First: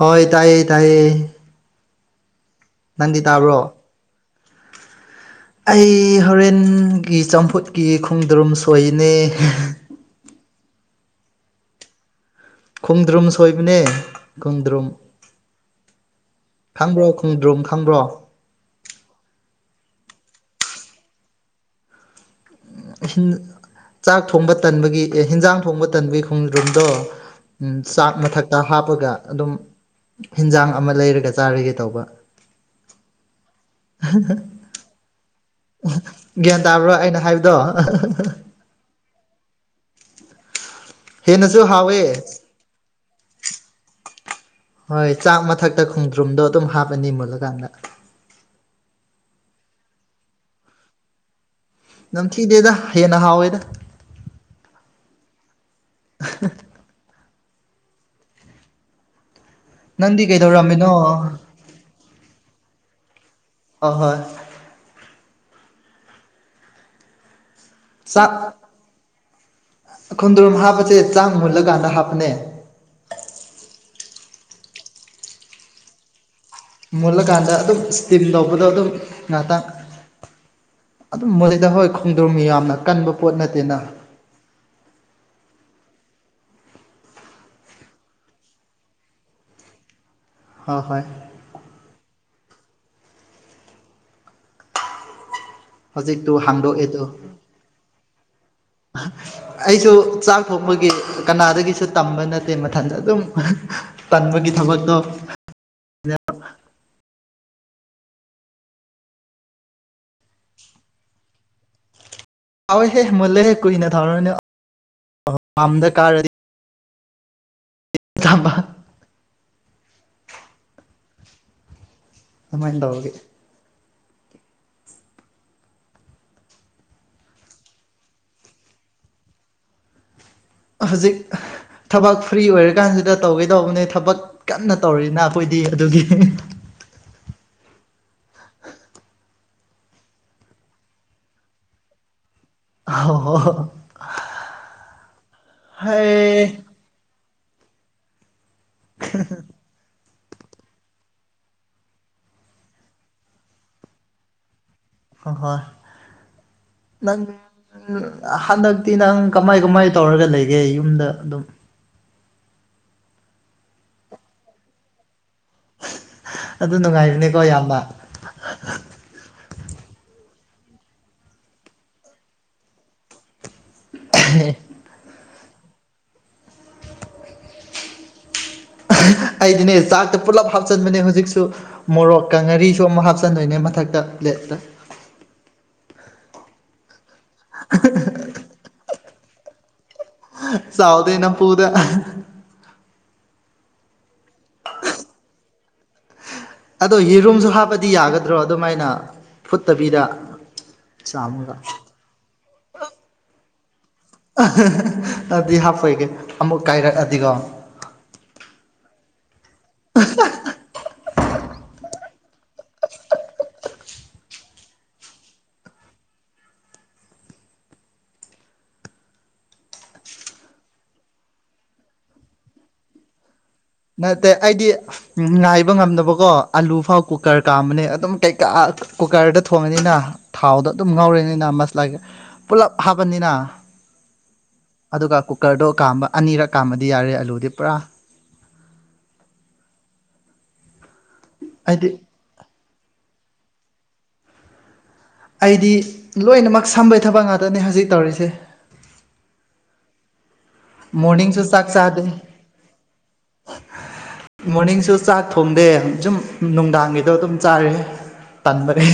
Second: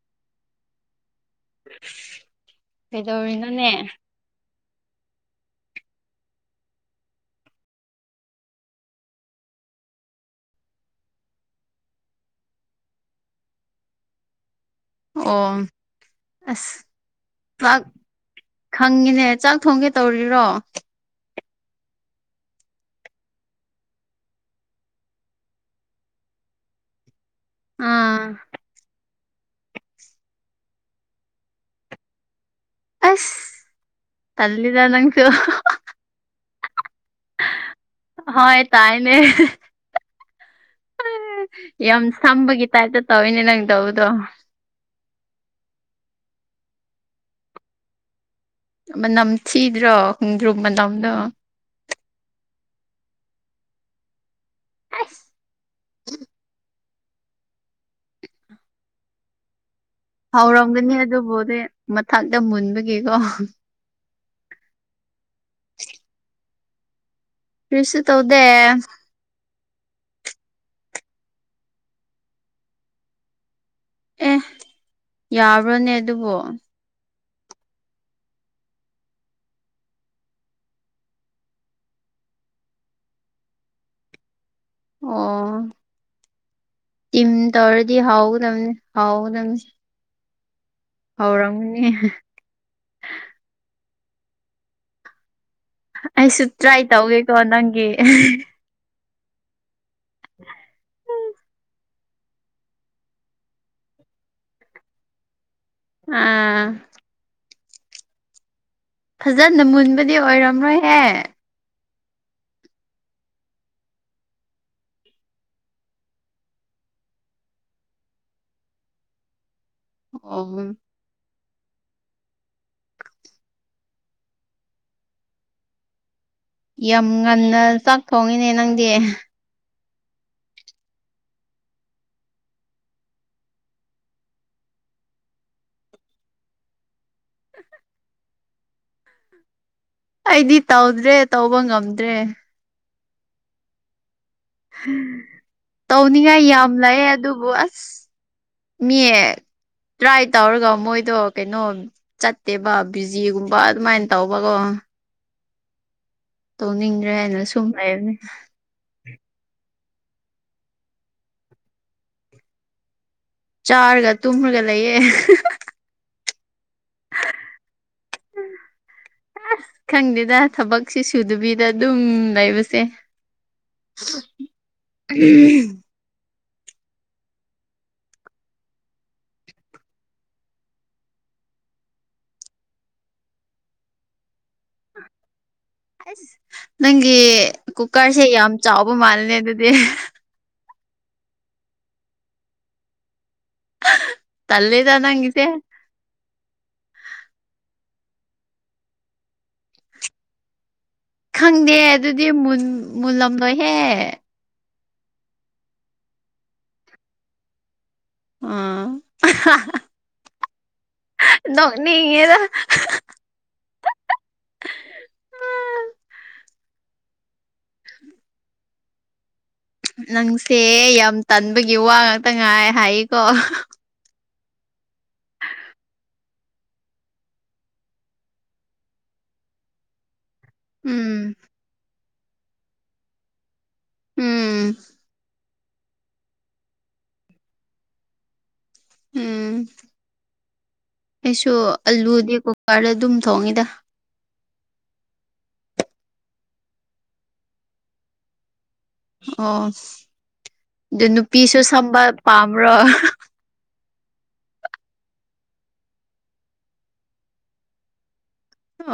ꯍꯣꯏ ꯇꯥꯏꯌꯦ ꯇꯥꯏꯌꯦ [inaudible] ꯅꯟꯗꯤ ꯇꯥꯕ꯭ꯔꯣ ꯀꯩꯗꯧꯔꯤꯅꯣꯅꯦ [inaudible] ꯑꯩ ꯍꯣꯔꯦꯟꯒꯤ ꯆꯝꯐꯨꯠꯀꯤ ꯈꯣꯡꯗ꯭ꯔꯨꯝ ꯁꯣꯏꯅꯦ ꯈꯣꯡꯗ꯭ꯔꯨꯝ ꯁꯣꯏꯕꯅꯦ ꯈꯣꯡꯗ꯭ꯔꯨꯝ ꯑꯣ ꯑꯁ ꯈꯪꯕ꯭ꯔꯣ ꯈꯣꯡꯗ꯭ꯔꯣꯨꯝ ꯆꯥꯛ ꯈꯪꯕ꯭ꯔꯣ ꯈꯪꯉꯤꯅꯦ ꯆꯥꯛ ꯊꯣꯡꯒꯦ ꯇꯧꯔꯤꯔꯣ ꯆꯥꯛ ꯊꯣꯡꯕ ꯇꯟꯕꯒꯤ ꯍꯤꯟꯖꯥꯡ ꯊꯣꯡꯕ ꯇꯟꯕꯒꯤ ꯈꯣꯡ꯭ꯔꯨꯝꯗꯣ ꯎꯝ ꯆꯥꯛ ꯑꯥ ꯃꯊꯛꯇ ꯍꯥꯞꯄꯒ ꯑꯗꯨꯝ ꯍꯤꯟꯖꯥꯡ ꯑꯃ ꯂꯩꯔꯒ ꯆꯥꯔꯒꯦ ꯇꯧꯕ ꯑꯁ ꯇꯂꯗ ꯅꯪꯁꯨꯣ ꯒ꯭ꯌꯥꯟ ꯇꯥꯕ꯭ꯔꯣ ꯑꯩꯅ ꯍꯥꯏꯕꯗꯣ ꯍꯣꯏ ꯇꯥꯏꯅꯦ ꯍꯦꯟꯅꯁꯨ ꯍꯥꯎꯋꯦ ꯌꯥꯝ ꯁꯝꯕꯒꯤ ꯇꯥꯏꯞꯇ ꯇꯧꯋꯤꯅꯦ ꯅꯪ ꯇꯧꯕꯗꯣ ꯍꯣꯏ ꯆꯥꯛ ꯃꯊꯛꯇ ꯈꯣꯡꯗ꯭ꯔꯨꯝꯗꯣ ꯑꯗꯨꯝ ꯍꯥꯞꯄꯅꯤ ꯃꯨꯜꯂꯀꯥꯟꯗ ꯃꯅꯝ ꯊꯤꯗ꯭ꯔꯣ ꯍꯣꯡꯗ꯭ꯔꯨ ꯃꯅꯝꯗꯣ ꯅꯝꯊꯤꯗꯦꯗ ꯍꯦꯟꯅ ꯍꯥꯎꯋꯦꯗ ꯑꯦꯁ ꯎ [inaudible] ꯅꯪꯗꯤ ꯀꯩꯗꯧꯔꯝꯃꯤꯅꯣ ꯍꯧꯥꯎꯔꯝꯒꯅꯤ ꯑꯗꯨꯕꯨꯗꯤ ꯃꯊꯡꯇ ꯃꯨꯟꯕꯒꯤꯀꯣ꯫ ꯑ ꯍꯣꯏ [inaudible] ꯀꯔꯤꯁꯨ ꯆꯥꯛ ꯇꯧꯗꯦ ꯈꯣꯡꯗ꯭ꯔꯨꯝ ꯍꯥꯞꯄꯁꯦ ꯆꯥꯛ ꯃꯨꯜꯂꯀꯥꯟꯗ ꯍꯥꯞꯄꯅꯦ ꯑꯦ ꯌꯥꯕ꯭ꯔꯣꯅꯦ ꯑꯗꯨꯕꯨ ꯃꯨꯜꯂꯀꯥꯟꯗ ꯑꯗꯨꯝ ꯏꯁꯇꯤꯝ ꯇꯧꯕꯗꯣ ꯑꯗꯨꯝ ꯉꯍꯥꯛꯇꯟ ꯑꯗꯨꯝ ꯃꯨꯜꯂꯤꯗꯥ ꯍꯣꯏ ꯈꯣꯡꯗ꯭ꯔꯝ ꯌꯥꯝꯅ ꯀꯟꯕ ꯄꯣꯠ ꯅꯠꯇꯦꯅ ꯑꯣ ꯇꯤꯝ ꯇꯧꯔꯗꯤ ꯍꯥꯎꯒꯗꯝꯕꯅꯤ ꯍꯥꯎꯒꯗꯝꯕꯅꯤ ꯍꯣ ꯍꯣꯏ ꯍꯧꯔꯝꯅꯦ ꯍꯧꯖꯤꯛꯇꯨ ꯑꯩꯁꯨ ꯇ꯭ꯔꯥꯏ ꯍꯥꯡꯗꯣꯛꯑꯦ ꯇꯨ ꯇꯧꯒꯦꯀꯣ ꯅꯪꯒꯤ ꯑꯩꯁꯨ ꯆꯥꯛ ꯊꯣꯡꯕꯒꯤ ꯀꯅꯥꯗꯒꯤꯁꯨ ꯇꯝꯕ ꯅꯠꯇꯦ ꯃꯊꯟꯇ ꯑꯗꯨꯝ ꯇꯟꯝꯕꯒꯤ ꯊꯕꯛꯇꯣ ꯑ ꯐꯖꯅ ꯃꯨꯟꯕꯗꯤ ꯑꯣꯏꯔꯝꯔꯣꯏꯍꯦ ꯍꯥꯎꯦꯍꯦ ꯃꯨꯜꯂꯦꯍꯦ ꯀꯨꯏꯅ ꯊꯥꯎꯔꯅꯦ ꯑ ꯄꯥꯝꯗ ꯀꯥꯔꯗꯤ ꯑꯕ ꯑꯣ ꯑꯗꯨꯃꯥꯏ ꯇꯒꯦ ꯌꯥꯝ ꯉꯟꯅ ꯆꯥꯛ ꯊꯣꯡꯉꯤꯅꯦ ꯅꯪꯗꯤ ꯍꯧꯖꯤꯛ ꯊꯕꯛ ꯐ꯭ꯔꯤ ꯑꯣꯏꯔꯀꯥꯟꯁꯤꯗ ꯇꯧꯒꯦ ꯇꯧꯕꯅꯤ ꯊꯕꯛ ꯀꯟꯅ ꯇꯧꯔꯤꯅ ꯑꯩꯈꯣꯏꯗꯤ ꯑꯗꯨꯒꯤ ꯑꯩꯗꯤ ꯇꯧꯗ꯭ꯔꯦ ꯇꯧꯕ ꯉꯝꯗ꯭ꯔꯦ ꯍ ꯍ [inaudible] ꯇꯧꯅꯤꯡꯉꯥꯏ ꯌꯥꯝ ꯂꯩꯑꯦ ꯑꯗꯨꯕꯨ ꯑꯁ ꯃꯜ [inaudible] ꯇ꯭ꯔꯥꯏ ꯇꯧꯔꯒ ꯃꯣꯏꯗꯣ ꯀꯩꯅꯣ ꯆꯠꯇꯦꯕ ꯕꯤꯖꯤꯒꯨꯝꯕ ꯑꯗꯨꯃꯥꯏꯅ ꯇꯧꯕꯒꯣ ꯍ ꯍꯣꯏ ꯅꯪ ꯍꯥꯏꯅ ꯁꯨꯝ ꯂꯩꯕꯅꯦ ꯍꯗ [inaudible] ꯅꯪ ꯀꯃꯥꯏ ꯀꯃꯥꯏ ꯇꯧꯔꯒ ꯂꯩꯒꯦ ꯌꯨꯝꯗ ꯑꯗꯨꯝ ꯆꯥꯔꯒ ꯇꯨꯝꯔꯒ ꯂꯩꯌꯦꯦ ꯑꯗꯨ ꯅꯨꯡꯉꯥꯏꯔꯤꯅꯤꯀꯣ ꯏꯌꯥꯝꯕ ꯑꯁ ꯈꯪꯗꯦꯗ ꯊꯕꯛꯁꯤ ꯁꯨꯗꯕꯤꯗ ꯑꯗꯨꯝ ꯂꯩꯕꯁꯦ ꯎꯝ ꯑꯩꯗꯤꯅꯦ ꯆꯥꯛꯇ ꯄꯨꯜꯂꯞ ꯍꯥꯞꯆꯤꯟꯕꯅꯦ ꯍꯧꯖꯤꯛꯁꯨ ꯃꯣꯔꯣꯛꯀ ꯉꯔꯤꯁꯨ ꯑꯃꯨꯛ ꯍꯥꯞꯆꯟꯗꯣꯏꯅꯦ ꯃꯊꯛꯇ ꯄꯂꯥꯇꯥ ꯑꯩꯁ ꯅꯪꯒꯤ ꯀꯨꯀꯔꯁꯦ ꯌꯥꯝ ꯆꯥꯎꯕ ꯃꯥꯜꯂꯅꯦ ꯑꯗꯨꯗꯤ ꯁꯥꯎꯗꯅ ꯄ ꯄꯨꯗ [inaudible] ꯇꯂꯦꯗ ꯉꯒꯤꯁꯦ ꯑꯗꯣ ꯌꯦꯔꯨꯝꯁꯨ ꯍꯥꯞꯄꯗꯤ ꯌꯥꯒꯗ꯭ꯔꯣ ꯑꯗꯨꯃꯥꯏꯅ ꯐꯨꯠꯇꯕꯤꯗ ꯆꯥꯝꯃꯒ ꯈꯪꯗꯦ ꯑꯗꯨꯗꯤ ꯃꯨꯟ ꯃꯨꯜꯂꯝꯗꯣꯏꯍꯦ ꯑꯗꯨꯗꯤ ꯍꯥꯞꯄꯣꯏꯒꯦ ꯑꯃꯨꯛ ꯀꯥꯏꯔꯛꯑꯗꯤꯀꯣ ꯎꯝ ꯎ ꯅꯅꯤꯌꯦꯗ ꯅꯪꯁꯦ ꯌꯥꯝ ꯇꯟꯕꯒꯤ ꯋꯥ ꯉꯥꯛꯇ ꯉꯥꯏ ꯍꯥꯏꯀꯣ ꯅꯠꯇꯦ ꯑꯩꯗꯤ ꯉꯥꯏꯕ ꯉꯝꯗꯅꯕꯀꯣ ꯑꯂꯨ ꯐꯥꯎ ꯀꯨꯀꯔ ꯀꯥꯝꯕꯅꯦ ꯑꯗꯨꯝ ꯀꯩꯀꯥ ꯀꯨꯀꯔꯗ ꯊꯣꯡꯉꯅꯤꯅ ꯊꯥꯎꯗ ꯑꯗꯨꯝ ꯎꯝ ꯉꯧꯔꯤꯅꯤꯅ ꯃꯁꯂꯥ ꯄꯨꯂꯞ ꯍꯥꯞꯄꯅꯤꯅ ꯎꯝ ꯑꯗꯨꯒ ꯀꯨꯀꯔꯗꯣ ꯀꯥꯝꯕ ꯑꯅꯤꯔꯛ ꯀꯥꯝꯕꯗꯤ ꯌꯥꯔꯦ ꯑꯂꯨꯗꯤ ꯄꯨꯔꯥ ꯎꯝ ꯑꯩꯁꯨ ꯑꯩꯗꯤ ꯑꯂꯨꯗꯤ ꯀꯨꯀꯔꯗ ꯑꯗꯨꯝ ꯊꯣꯡꯉꯤꯗ ꯑꯩꯗꯤ ꯂꯣꯏꯅꯃꯛ ꯁꯝꯕꯩ ꯊꯕꯛ ꯉꯥꯛꯇꯅꯦ ꯍꯧꯖꯤꯛ ꯇꯧꯔꯤꯁꯦ ꯑꯣ ꯑꯗꯨ ꯃꯣꯔꯅꯤꯡꯁꯨ ꯅꯨꯄꯤꯁꯨ ꯆꯥꯛ ꯆꯥꯗꯦ ꯁꯝꯕ ꯄꯥꯝꯕ꯭ꯔꯣ ꯃꯣꯔꯅꯤꯡꯁꯨ ꯆꯥꯛ ꯊꯣꯡꯗꯦ ꯁꯨꯝ ꯅꯨꯡꯗꯥꯡꯒꯤꯗꯣ ꯑꯗꯨꯝ ꯆꯥꯔꯤ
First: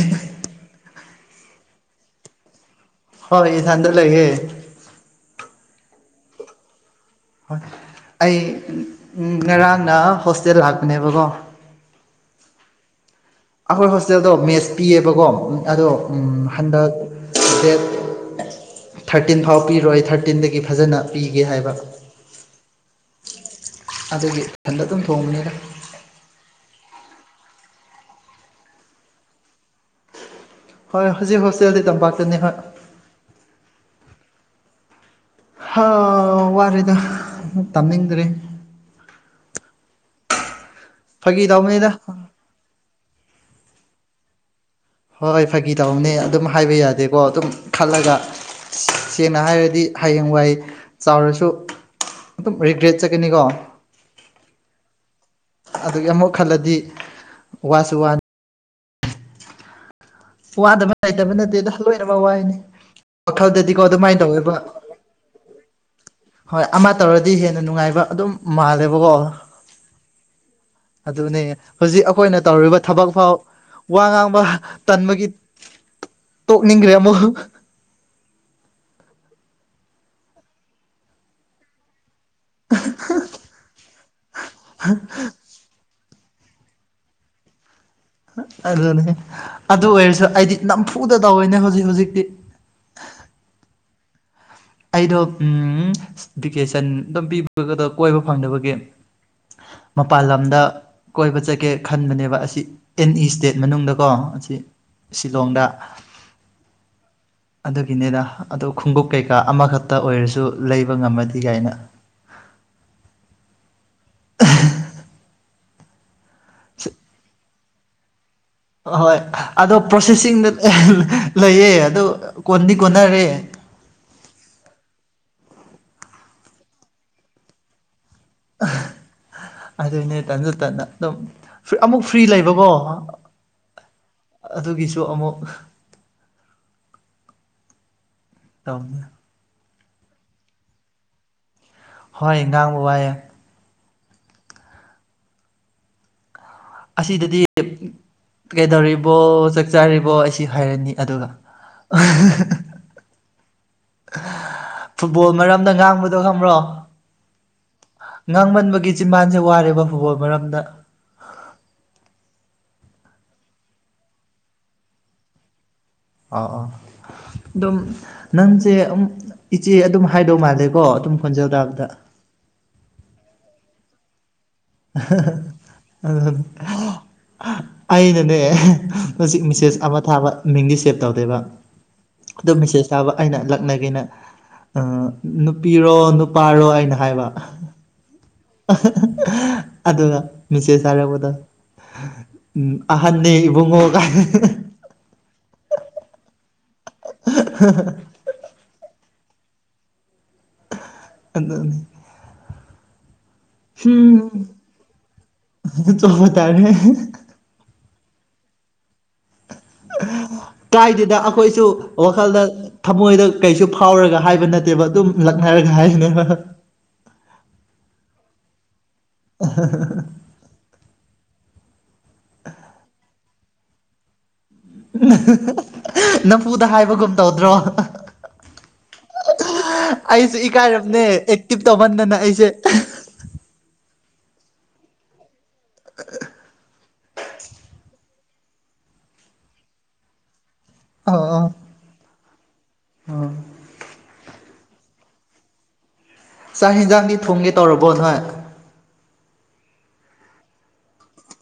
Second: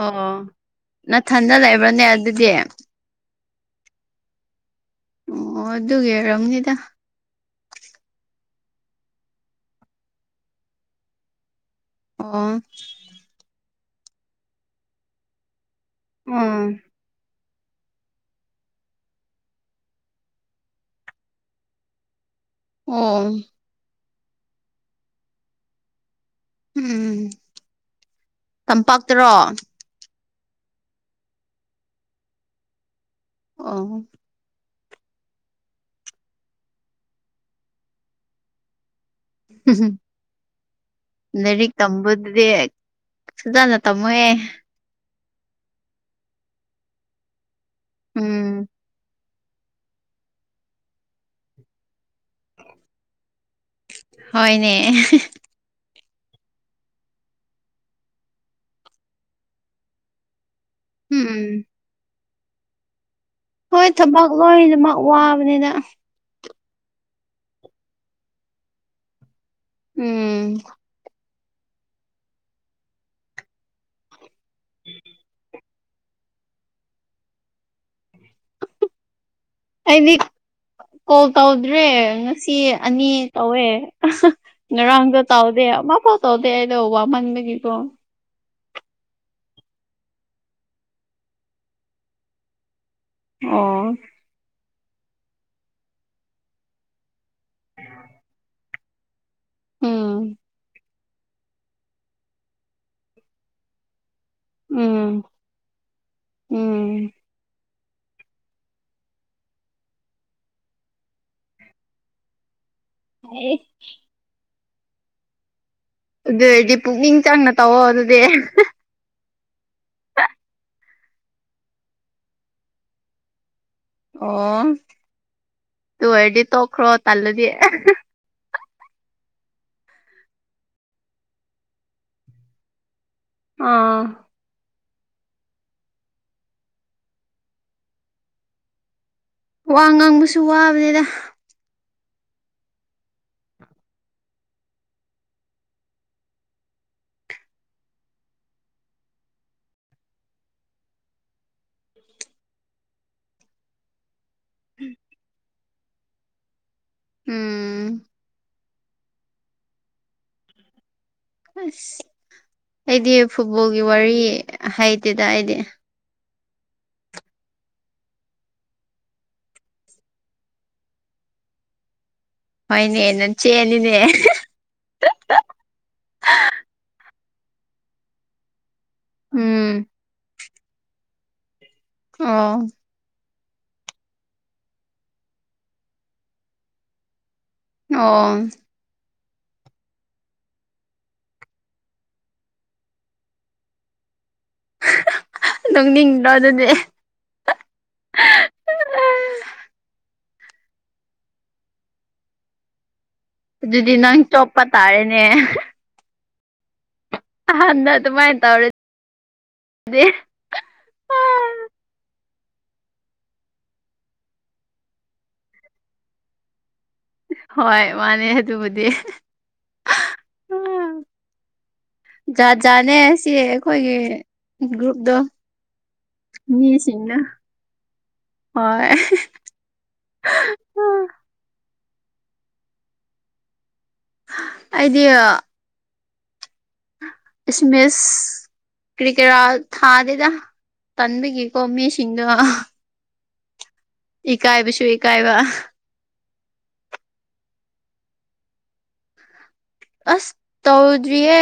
ꯑꯣ ꯅꯊꯟꯗ ꯂꯩꯕ꯭ꯔꯅꯦ ꯑꯗꯨꯗꯤ ꯍꯣꯏ ꯊꯥꯟꯗ ꯂꯩꯒꯦ ꯑꯣ ꯑꯗꯨꯒꯔꯝꯅꯤꯗ ꯍꯣꯏ ꯑꯩ ꯉꯔꯥꯡꯅ ꯍꯣꯁꯇꯦꯜ ꯂꯥꯛꯄꯅꯦꯕꯀꯣ ꯑꯣ ꯑꯩꯈꯣꯏ ꯍꯣꯁꯇꯦꯜꯗꯣ ꯃꯦꯠꯁ ꯄꯤꯌꯦꯕꯀꯣ ꯑꯗꯣ ꯎꯝ ꯍꯟꯗꯛ ꯗꯦꯠ ꯊꯥꯔꯇꯤꯟ ꯐꯥꯎ ꯄꯤꯔꯣꯏ ꯑꯩ ꯊꯥꯔꯇꯤꯟꯗꯒꯤ ꯐꯖꯅ ꯄꯤꯒꯦ ꯍꯥꯏꯕ ꯑꯣ ꯑꯗꯨꯒꯤ ꯏꯊꯟꯗ ꯑꯗꯨꯝ ꯊꯣꯡꯕꯅꯤꯅ ꯎꯝ ꯇꯝꯄꯥꯛꯇꯔꯣ ꯍꯣꯏ ꯍꯧꯖꯤꯛ ꯍꯣꯁꯇꯦꯜꯗꯤ ꯇꯝꯄꯥꯛꯇꯅꯤ ꯍꯣꯏ ꯑ [inaudible] ꯋꯥꯔꯤꯦꯗ ꯇꯥꯅꯤꯡꯗ꯭ꯔꯦ ꯐꯥꯒꯤ ꯃꯥꯔꯤ ꯇꯧꯕꯅꯤꯗ ꯇꯝꯕꯗꯤ ꯐꯖꯅ ꯇꯝꯃꯣꯏꯍꯦ ꯍꯣꯏ ꯍꯣꯏ ꯐꯥꯒꯤ ꯇꯧꯅꯦ ꯑꯗꯨꯝ ꯍꯥꯏꯕ ꯌꯥꯗꯦꯀꯣ ꯑꯗꯨꯝ ꯈꯜꯂꯒ ꯎꯝ ꯁꯦꯡꯅ ꯍꯥꯏꯔꯗꯤ ꯍꯌꯦꯡꯋꯥꯏ ꯆꯥꯎꯔꯁꯨ ꯑꯗꯨꯝ ꯔꯤꯒ꯭ꯔꯦꯠ ꯆꯠꯀꯅꯤꯀꯣ ꯍꯅꯦ ꯑꯗꯨꯗꯒꯤ ꯑꯃꯨꯛ ꯈꯜꯂꯗꯤ ꯋꯥꯁꯨ ꯋꯥꯅꯤ ꯋꯥꯗꯕ ꯂꯩꯇꯕ ꯎꯝ ꯅꯠꯇꯦꯗ ꯂꯣꯏꯅꯃꯛ ꯋꯥꯏꯅꯤ ꯋꯥꯈꯜꯗꯗꯤꯀꯣ ꯍꯣꯏ ꯑꯗꯨꯃꯥꯏꯅ ꯊꯕꯛ ꯇꯧꯋꯦꯕ ꯂꯣꯏꯅꯃꯛ ꯋꯥꯕꯅꯤꯅ ꯍꯣꯏ ꯑꯃ ꯇꯧꯔꯗꯤ ꯍꯦꯟꯅ ꯅꯨꯡꯉꯥꯏꯕ ꯑꯗꯨꯝ ꯃꯥꯜꯂꯦꯕꯀꯣ ꯎꯝ ꯑꯗꯨꯅꯦ ꯍꯧꯖꯤꯛ ꯑꯩꯈꯣꯏꯅ ꯇꯧꯔꯤꯕ ꯊꯕꯛ ꯐꯥꯎ ꯋꯥ ꯉꯥꯡꯕ ꯇꯟꯕꯒꯤ ꯇꯣꯛꯅꯤꯡꯈ꯭ꯔꯦ ꯑꯃꯨꯛ ꯑꯩꯗꯤ ꯀꯣꯜ ꯇꯧꯗ꯭ꯔꯦ ꯉꯁꯤ ꯑꯅꯤ ꯀꯧꯋꯦ ꯉꯔꯥꯡꯗꯣ ꯇꯧꯗꯦ ꯃꯥ ꯄꯥꯎ ꯇꯧꯗꯦ ꯑꯩꯗꯣ ꯋꯥꯃꯟꯕꯒꯤꯀꯣ ꯑꯗꯨꯅꯦ ꯑꯗꯨ ꯑꯣꯏꯔꯁꯨ ꯑꯩꯗꯤ ꯅꯝꯐꯨꯗ ꯇꯧꯋꯦꯅꯦ ꯍꯧꯖꯤꯛ ꯍꯧꯖꯤꯛꯇꯤ ꯑꯣ ꯑꯩꯗꯣ ꯎꯝ ꯚꯤꯀꯦꯁꯟ ꯑꯗꯨꯝ ꯄꯤꯕꯒꯗ ꯀꯣꯏꯕ ꯐꯪꯗꯕꯒꯤ ꯃꯄꯥꯟ ꯎꯝ ꯂꯝꯗ ꯀꯣꯏꯕ ꯆꯠꯒꯦ ꯈꯟꯕꯅꯦꯕ ꯑꯁꯤ ꯑꯦꯅꯤ ꯏꯁꯇꯦꯠ ꯃꯅꯨꯡꯗꯀꯣ ꯑꯁꯤ ꯎꯝ ꯁꯤꯂꯣꯡꯗ ꯎꯝ ꯑꯗꯨꯒꯤꯅꯤꯅ ꯑꯣ ꯈꯣꯡꯎꯞ ꯀꯩꯀꯩ ꯀ ꯀꯥ ꯑꯃꯈꯛꯇ ꯑꯣꯏꯔꯁꯨ ꯂꯩꯕ ꯉꯝꯃꯗꯤ ꯀꯥꯏꯅ ꯍꯥꯏ ꯑ ꯑꯗꯨ ꯑꯣꯏꯔꯗꯤ ꯄꯨꯛꯅꯤꯡ ꯆꯪꯅ ꯇꯧꯑꯣ ꯑꯗꯨꯗꯤ ꯑꯍꯣꯏ ꯑꯗꯣ ꯄ꯭ꯔꯣꯁꯦꯁꯤꯡꯗ ꯂꯩꯌꯦ ꯑꯗꯣ ꯀꯣꯟꯗꯤ ꯀꯣꯟꯅꯔꯦ ꯑꯣ ꯇ ꯑꯣꯏꯔꯗꯤ ꯇꯣꯛꯈ꯭ꯔꯣ ꯇꯜꯂꯗꯤ ꯑꯗꯨꯅꯦ ꯇꯟꯖ ꯇꯟ ꯑꯗꯨꯝ ꯑꯃꯨꯛ ꯐ꯭ꯔꯤ ꯂꯩꯕꯀꯣ ꯑꯥ ꯑꯗꯨꯒꯤꯁꯨ ꯑꯃꯨꯛ ꯇꯃꯦ ꯋꯥ ꯉꯥꯡꯕꯁꯨ ꯋꯥꯕꯅꯦꯗ ꯍꯣꯏ ꯉꯥꯡꯕ ꯋꯥꯏꯑꯦ ꯑꯁꯤꯗꯗꯤ ꯀꯩꯗꯧꯔꯤꯕꯣ ꯆꯥꯛ ꯆꯥꯔꯤꯕꯣ ꯑꯩꯁꯨ ꯍꯥꯏꯔꯅꯤ ꯑꯗꯨꯒ ꯐꯨꯠꯕꯣꯜ ꯃꯔꯝꯗ ꯉꯥꯡꯕꯗꯣ ꯈꯪꯕ꯭ꯔꯣ ꯎꯝ ꯉꯥꯡꯃꯟꯕꯒꯤ ꯁꯤ ꯃꯥꯥꯟꯁꯦ ꯋꯥꯔꯦꯕ ꯐꯨꯠꯕꯣꯜ ꯃꯔꯝꯗ ꯑꯁ ꯑꯩꯗꯤ ꯐꯨꯠꯕꯣꯜꯒꯤ ꯋꯥꯔꯤ ꯍꯥꯏꯩꯇꯦꯗ ꯑꯩꯗꯤ ꯑꯥ ꯑꯥ ꯑꯗꯨꯝ ꯅꯪꯁꯦ ꯑꯗꯨꯝ ꯏꯆꯦ ꯑꯗꯨꯝ ꯍꯥꯏꯗꯧ ꯃꯥꯜꯂꯦꯀꯣ ꯑꯗꯨꯝ ꯈꯣꯟꯖꯦꯜ ꯇꯥꯕꯗ ꯍꯣꯏꯅꯦ ꯅ ꯆꯦꯅꯤꯅꯦ ꯑꯗꯨ ꯑꯩꯅꯅꯦ ꯍꯧꯖꯤꯛ ꯎꯝ ꯃꯦꯁꯦꯖ ꯑꯃ ꯊꯥꯕ ꯃꯤꯡꯗꯤ ꯁꯦꯞ ꯇꯧꯗꯦꯕ ꯑ ꯑꯣ ꯃꯦꯁꯦꯁ ꯆꯥꯕ ꯑꯩꯅ ꯂꯛꯅꯒꯦꯅ ꯅꯨꯄꯤꯔꯣ ꯅꯨꯄꯥꯔꯣ ꯑꯅ ꯍꯥꯏꯕ ꯑꯣ ꯑꯗꯨꯒ ꯃꯤꯁꯦꯁ ꯍꯥꯏꯔꯕꯗꯣ ꯎꯝ ꯑꯍꯟꯅꯤ ꯏꯕꯨꯡꯉꯣ ꯅꯅꯤꯡꯗꯣ ꯑꯗꯨꯅꯦ [inaudible] ꯍꯅꯤ ꯑꯗꯨꯗꯤ ꯅꯪ ꯆꯣꯛꯞꯄ ꯇꯥꯔꯦꯅꯦ ꯑꯗꯨ ꯆꯣꯡꯕ ꯇꯥꯔꯦ ꯍ ꯅ ꯑꯗꯨꯃꯥꯏ ꯇꯧꯔꯦ ꯀꯥꯏꯗꯨꯗ ꯑꯩꯈꯣꯏꯁꯨ ꯋꯥꯈꯜꯗ ꯊꯃꯣꯏꯗ ꯀꯩꯁꯨ ꯐꯥꯎꯔꯒ ꯍꯥꯏꯕ ꯅꯠꯇꯦꯕ ꯑꯗꯨꯝ ꯂꯛꯅꯔꯒ ꯍꯥꯏꯕꯅꯦꯕ ꯍꯣꯏ ꯃꯥꯅꯦ ꯑꯗꯨꯕꯨꯗꯤ ꯑꯣ ꯖꯥꯠ ꯖꯥꯠꯅꯦ ꯁꯤ ꯑꯩꯈꯣꯏꯒꯤ ꯒ꯭ꯔꯨꯨꯞꯗ ꯅꯝꯐꯨꯗ ꯃꯤ ꯍꯥꯏꯕꯒꯨꯝ ꯁꯤꯟꯗ ꯇꯧꯗ꯭ꯔꯣ ꯍꯣꯏ ꯑꯩꯁꯨ ꯏꯀꯥꯏꯝꯅꯦ ꯑꯦꯛꯇꯤꯚ ꯇꯧꯍꯟꯗꯅ ꯑꯩꯁꯦ ꯑꯩꯗꯤ ꯑ ꯏꯁꯃꯦꯁ ꯀꯔꯤꯀꯦꯔꯥ ꯊꯥꯗꯦꯗ ꯇꯟ ꯑꯣ ꯀꯦ ꯑꯣ ꯀꯣꯃ ꯁꯤꯁꯤꯡꯗꯨ ꯑꯣ ꯏꯀꯥꯏꯕꯁꯨ ꯏꯀꯥꯏꯕ ꯆꯥꯛ ꯍꯟꯖꯥꯡꯗꯤ ꯊꯣꯡꯒꯦ ꯇꯧꯔꯕꯣ ꯅꯣꯏ ꯑꯁ ꯇꯧꯗ꯭ꯔꯤꯌꯦ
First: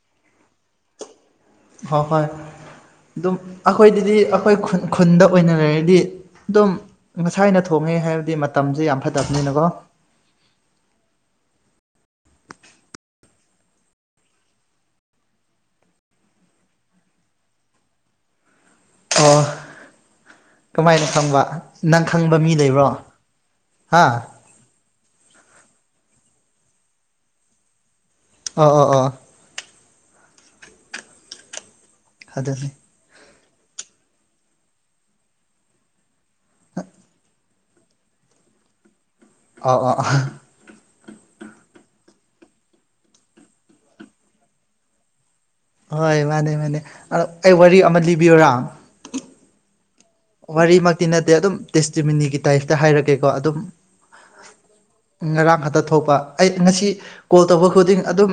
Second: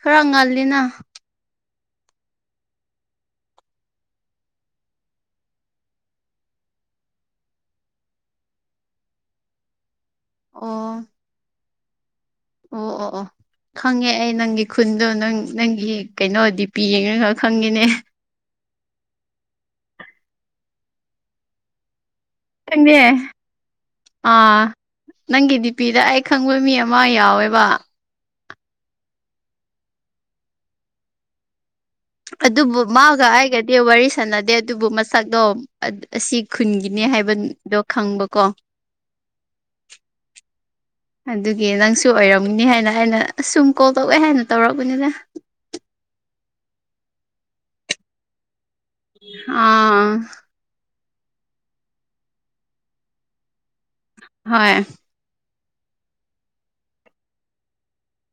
ꯈꯔ ꯉꯜꯂꯤꯅ ꯍꯣꯏ ꯍꯣꯏ ꯑꯗꯨꯝ ꯑꯩꯈꯣꯏꯗꯗꯤ ꯑꯩꯈꯣꯏ ꯈꯨꯟ ꯈꯨꯟꯗ ꯑꯣꯏꯅ ꯂꯩꯔꯗꯤ ꯑꯗꯨꯝ ꯉꯁꯥꯏꯅ ꯊꯣꯡꯉꯦ ꯍꯥꯏꯕꯗꯤ ꯃꯇꯝꯁꯦ ꯌꯥꯝ ꯐꯠꯇꯕꯅꯤꯅꯀꯣ ꯑꯣ ꯑꯣ ꯑꯣ ꯑꯣ ꯈꯪꯉꯦ ꯑꯩ ꯅꯪꯒꯤ ꯈꯨꯟꯗꯣ ꯅꯪ ꯅꯪꯒꯤ ꯀꯩꯅꯣ ꯗꯤ ꯄꯤ ꯌꯦꯡꯉꯒ ꯈꯪꯉꯦꯅꯦ ꯑꯣ ꯀꯃꯥꯏꯅ ꯈꯪꯕ ꯅꯪ ꯈꯪꯕ ꯃꯤ ꯂꯩꯕ꯭ꯔꯣ ꯆꯦ ꯍꯥ ꯑꯥ ꯅꯪꯒꯤ ꯗꯤꯄꯤꯤꯗ ꯑꯩ ꯈꯪꯕ ꯃꯤ ꯑꯃ ꯌꯥꯎꯋꯦꯕ ꯑꯣ ꯑꯣ ꯑꯣ ꯑꯗꯨ ꯑꯗꯨꯅꯤ ꯃꯥꯒ ꯑꯩꯒꯗꯤ ꯋꯥꯔꯤ ꯁꯥꯟꯅꯗꯦ ꯑꯗꯨꯕꯨ ꯃꯁꯗꯣ ꯑꯁꯤ ꯈꯨꯟꯒꯤꯅꯤ ꯍꯥꯏꯕ ꯑꯗꯣ ꯈꯪꯕꯀꯣ ꯑ ꯑꯥ ꯑ [unintelligible] ꯑꯗꯨꯒꯤ ꯅꯪꯁꯨ ꯑꯣꯏꯔꯝꯒꯅꯤ ꯍꯥꯏꯅ ꯑꯩꯅ ꯁꯨꯝ ꯀꯣꯜ ꯇꯧꯦ ꯍꯥꯏꯅ ꯇꯧꯔꯛꯔꯕꯅꯤꯅ ꯍꯣꯏ ꯃꯥꯅꯦ ꯃꯥꯅꯦ ꯑꯗꯣ ꯑꯩ ꯋꯥꯔꯤ ꯑꯃ ꯂꯤꯕꯤꯌꯔꯥ ꯑꯥ ꯋꯥꯔꯤꯃꯛꯇꯤ ꯅꯠꯇꯦ ꯑꯗꯨꯝ ꯇꯦꯁꯇꯤꯃꯤꯅꯤꯒꯤ ꯇꯥꯏꯞꯇ ꯍꯥꯏꯔꯛꯀꯦꯀꯣ ꯑꯗꯨꯝ ꯍꯣꯏ ꯉꯔꯥꯡ ꯍꯛꯇ ꯊꯣꯛꯄ ꯑꯩ ꯉꯁꯤ ꯀꯣꯜ ꯇꯧꯕ ꯈꯨꯗꯤꯡ ꯑꯗꯨꯝ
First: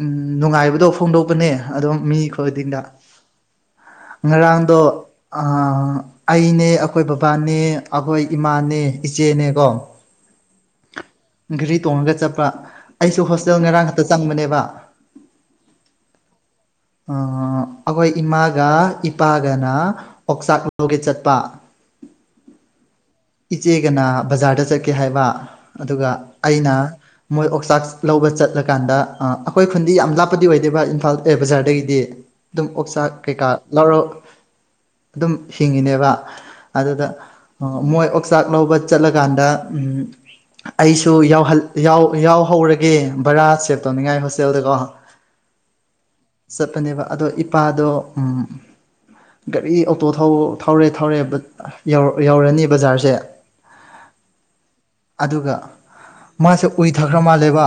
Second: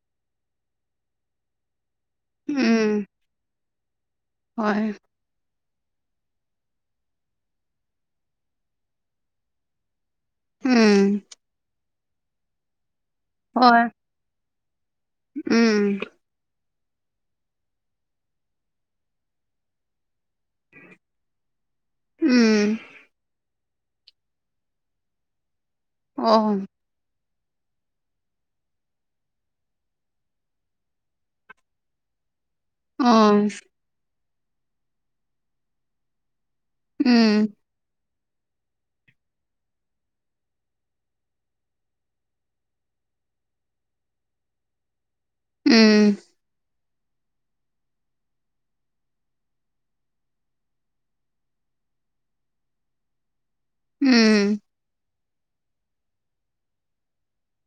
ꯎꯝ ꯅꯨꯡꯉꯥꯏꯕꯗꯣ ꯐꯣꯡꯗꯣꯛꯄꯅꯦ ꯑꯗꯨꯝ ꯃꯤ ꯈꯨꯣꯏꯗꯤꯡꯗ ꯎꯝ ꯉꯔꯥꯡꯗꯣ ꯍꯣꯏ ꯑꯩꯅꯦ ꯑꯈꯣꯏ ꯕꯕꯥꯅꯦ ꯑꯈꯣꯏ ꯏꯃꯥꯅꯦ ꯏꯆꯦꯅꯦꯀꯣ ꯎꯝ ꯒꯔꯤ ꯇꯣꯡꯉꯒ ꯆꯠꯄ ꯑꯩꯁꯨ ꯍꯣꯁꯇꯦꯜ ꯉꯔꯥꯡ ꯍꯣꯏ ꯈꯛꯇ ꯆꯪꯕꯅꯦꯕ ꯎꯝ ꯑ ꯑꯈꯣꯏ ꯏꯃꯥꯒ ꯏꯄꯥꯒꯅ ꯑꯣꯛꯆꯥꯛ ꯂꯧ [unintelligible] ꯒꯦ ꯆꯠꯄ ꯎꯝ ꯏꯆꯦꯒꯅ ꯕꯖꯥꯔꯗ ꯆꯠꯀꯦ ꯍꯥꯏꯕ ꯑꯗꯨꯒ ꯑꯣ ꯑꯩꯅ ꯃꯣꯏ ꯑꯣꯛꯆꯥꯛꯁ ꯂꯧꯕ ꯆꯠꯂꯀꯥꯟꯗ ꯑꯩꯈꯣꯏ ꯈꯨꯟꯗꯤ ꯌꯥꯝ ꯂꯥꯞꯄꯗꯤ ꯑꯣꯏꯗꯦꯕ ꯏꯝꯐꯥꯜ ꯑꯦꯔ ꯕꯖꯥꯔꯗ ꯑꯗꯒꯤꯗꯤ ꯑꯗꯨꯝ ꯑꯣꯛꯆꯥꯛ ꯑꯣ ꯀꯩꯀꯥ ꯂꯧꯥꯎꯔꯣ ꯑꯗꯨꯝ ꯍꯤꯡꯉꯤꯅꯦꯕ ꯑꯗꯨꯗ ꯎꯝ ꯑꯣ ꯃꯣꯏ ꯑꯣꯛꯆꯥꯛ ꯂꯧꯕ ꯆꯠꯂꯀꯥꯟꯗ ꯎꯝ ꯑꯩꯁꯨ ꯌꯥꯎꯍꯧꯔꯒꯦ ꯕꯔꯥ ꯁꯦꯞ ꯇꯧꯅꯤꯡꯉꯥꯏ ꯍꯣꯁꯇꯦꯜꯗꯀꯣ ꯎꯝ ꯆꯠꯄꯅꯦꯕ ꯑꯗꯣ ꯏꯄꯥꯗꯣ ꯎꯝ ꯒꯥꯔꯤ ꯑꯣꯇꯣ ꯊꯧꯔꯦ ꯊꯧꯔꯦ ꯕꯠ ꯌꯧ ꯌꯧꯔꯅꯤ ꯕꯖꯥꯔꯁꯦ ꯎꯝ ꯑꯗꯨꯒ ꯃꯥꯁꯦ ꯎꯏꯊꯈ꯭ꯔ ꯃꯥꯜꯂꯦꯕ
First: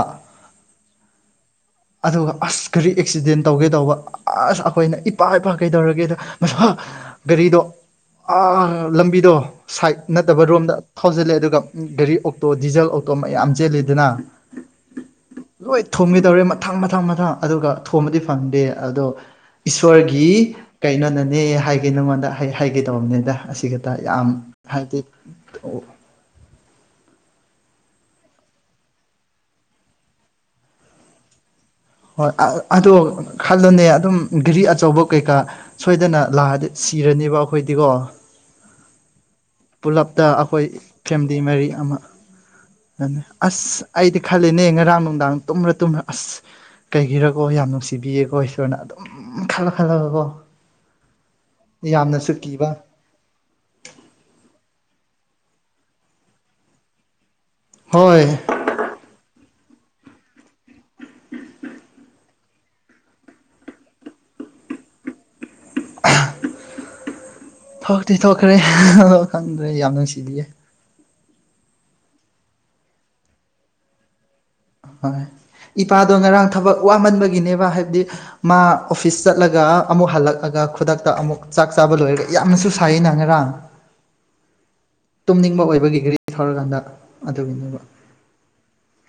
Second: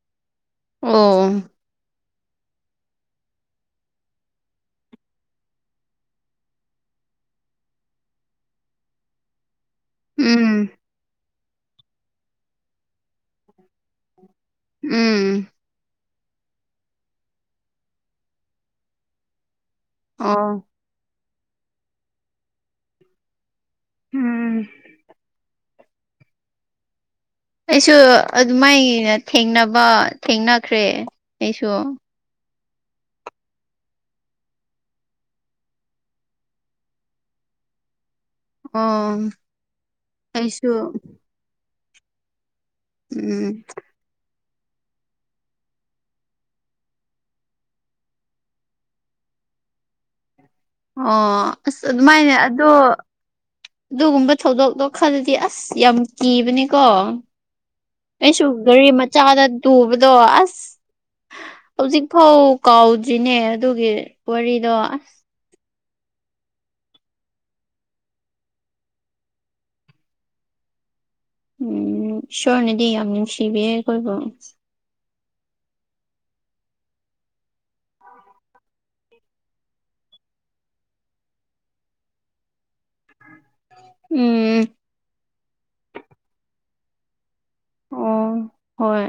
ꯑꯣ ꯑꯗꯨꯒ ꯑꯁ ꯀꯔꯤ ꯑꯦꯛꯁꯤꯗꯦꯟ ꯇꯧꯒꯦ ꯇꯧꯕ ꯑꯁ ꯑꯈꯣꯏꯅ ꯏꯄꯥ ꯏꯄꯥ ꯀꯩꯗꯧꯔꯒꯦꯗ ꯃꯁꯥ ꯒꯥꯔꯤꯗꯣ ꯑꯥ ꯂꯝꯕꯤꯗꯣ ꯁꯥꯏꯠ ꯅꯠꯇꯕ ꯎꯝ ꯔꯣꯝꯗ ꯊꯥꯎꯖꯤꯜꯂꯦ ꯑꯗꯨꯒ ꯒꯥꯔꯤ ꯑꯣꯛꯇꯣ ꯗꯤꯖꯜ ꯑꯣꯛꯇꯣ ꯃꯌꯥꯝ ꯆꯦꯜꯂꯤꯗꯅ ꯎꯝ ꯂꯣꯏ ꯊꯨꯝꯒꯦ ꯇꯧꯔꯦ ꯃꯊꯪ ꯃꯊꯪ ꯃꯊꯪ ꯑꯗꯨꯒ ꯊꯣꯕꯗꯤ ꯐꯪꯗꯦ ꯑꯗꯣ ꯏꯁꯣꯔꯒꯤ ꯑꯣ ꯀꯩꯅꯣꯅꯅꯦ ꯍꯥꯏꯒꯦ ꯅꯉꯣꯟꯗ ꯍꯥꯏꯒꯦ ꯇꯧꯝꯅꯤꯗ ꯑꯁꯤꯒ ꯗ ꯌꯥꯝ ꯎꯝ ꯍꯥꯏꯗꯤ [unintelligible] ꯑꯩꯁꯨ ꯑꯗꯨꯃꯥꯏꯅ ꯊꯦꯡꯅꯕ ꯊꯦꯡꯅꯈ꯭ꯔꯦ ꯑꯩꯁꯨ ꯍꯣꯏ ꯑ ꯑꯗꯣ ꯈꯜꯂꯣꯅꯦ ꯑꯗꯨꯝ ꯒꯔꯤ ꯑꯆꯧꯕ ꯀꯩꯀꯥ ꯁꯣꯏꯗꯅ ꯂꯥꯛꯑꯗꯤ ꯁꯤꯔꯅꯤꯕ ꯑꯩꯈꯣꯏꯗꯤꯀꯣ ꯑꯣ ꯄꯨꯂꯞꯇ ꯑꯈꯣꯏ ꯑꯩꯁꯨ ꯐꯦꯝ [unintelligible] ꯃꯔꯤ ꯑꯃ ꯅ ꯎꯝ ꯑꯁ ꯑꯩꯗꯤ ꯈꯜꯂꯤꯅꯦ ꯉꯔꯥꯡ ꯅꯨꯡꯗꯥꯡ ꯇꯨꯝ꯭ꯔ ꯇꯨꯝꯔ ꯑꯁ ꯀꯩꯒꯤꯔꯒꯣ ꯌꯥꯝ ꯅꯨꯡꯁꯤꯕꯤꯌꯦꯀꯣ ꯏꯁꯣꯔꯅ ꯑꯗꯨꯝ ꯈꯜꯂ ꯈꯜꯂꯒꯀꯣ ꯑꯣ ꯑꯁ ꯑꯗꯨꯃꯥꯏꯅꯦ ꯌꯥꯝꯅꯁꯨ ꯑꯗꯣ ꯀꯤꯕ ꯑꯗꯨꯒꯨꯝꯕ ꯊꯧꯗꯣꯛꯇꯣ ꯈꯔꯂꯗꯤ ꯑꯁ ꯌꯥꯝ ꯀꯤꯕꯅꯤꯀꯣ ꯍꯣꯏ ꯑꯩꯁꯨ ꯒꯥꯔꯤ ꯃꯆꯥꯗ ꯇꯨꯕꯗꯣ ꯑꯁ ꯍꯧꯖꯤꯛ ꯐꯥꯎ ꯀꯥꯎꯗ꯭ꯔꯤꯅꯦ ꯑꯗꯨꯒꯤ ꯋꯥꯔꯤꯗꯣ ꯑꯁ [unintelligible] ꯊꯣꯛꯇꯤ ꯊꯣꯛꯈ꯭ꯔꯦ ꯑꯗꯣ ꯈꯪꯗ꯭ꯔꯦ ꯌꯥꯝ ꯅꯨꯡꯁꯤꯕꯤꯌꯦ ꯎꯝ ꯏꯁꯣꯔꯅꯗꯤ ꯌꯥꯝ ꯅꯨꯡꯁꯤꯕꯤꯌꯦ ꯑꯩꯈꯣꯏꯕꯨ ꯍꯣꯏ ꯏꯄꯥꯗꯣ ꯉꯔꯥꯡ ꯊꯕꯛ ꯋꯥꯃꯟꯕꯒꯤꯅꯦꯕ ꯍꯥꯏꯕꯗꯤ ꯃꯥ ꯑꯣꯐꯤꯁ ꯆꯠꯂꯒ ꯑꯃꯨꯛ ꯍꯜꯂꯛꯑꯒ ꯈꯨꯗꯛꯇ ꯑꯃꯨꯛ ꯆꯥꯛ ꯆꯥꯕ ꯂꯣꯏꯔꯒ ꯌꯥꯝꯅꯁꯨ ꯁꯥꯏ ꯏ ꯅꯉꯔꯥꯡ ꯎꯝ ꯇꯨꯝꯅꯤꯡꯕ ꯑꯣꯏꯕꯒꯤ ꯒꯔꯤ ꯊꯧꯔꯀꯥꯟꯗ ꯑꯗꯨꯒꯤꯅꯦꯕ ꯑꯣ ꯍꯣꯏ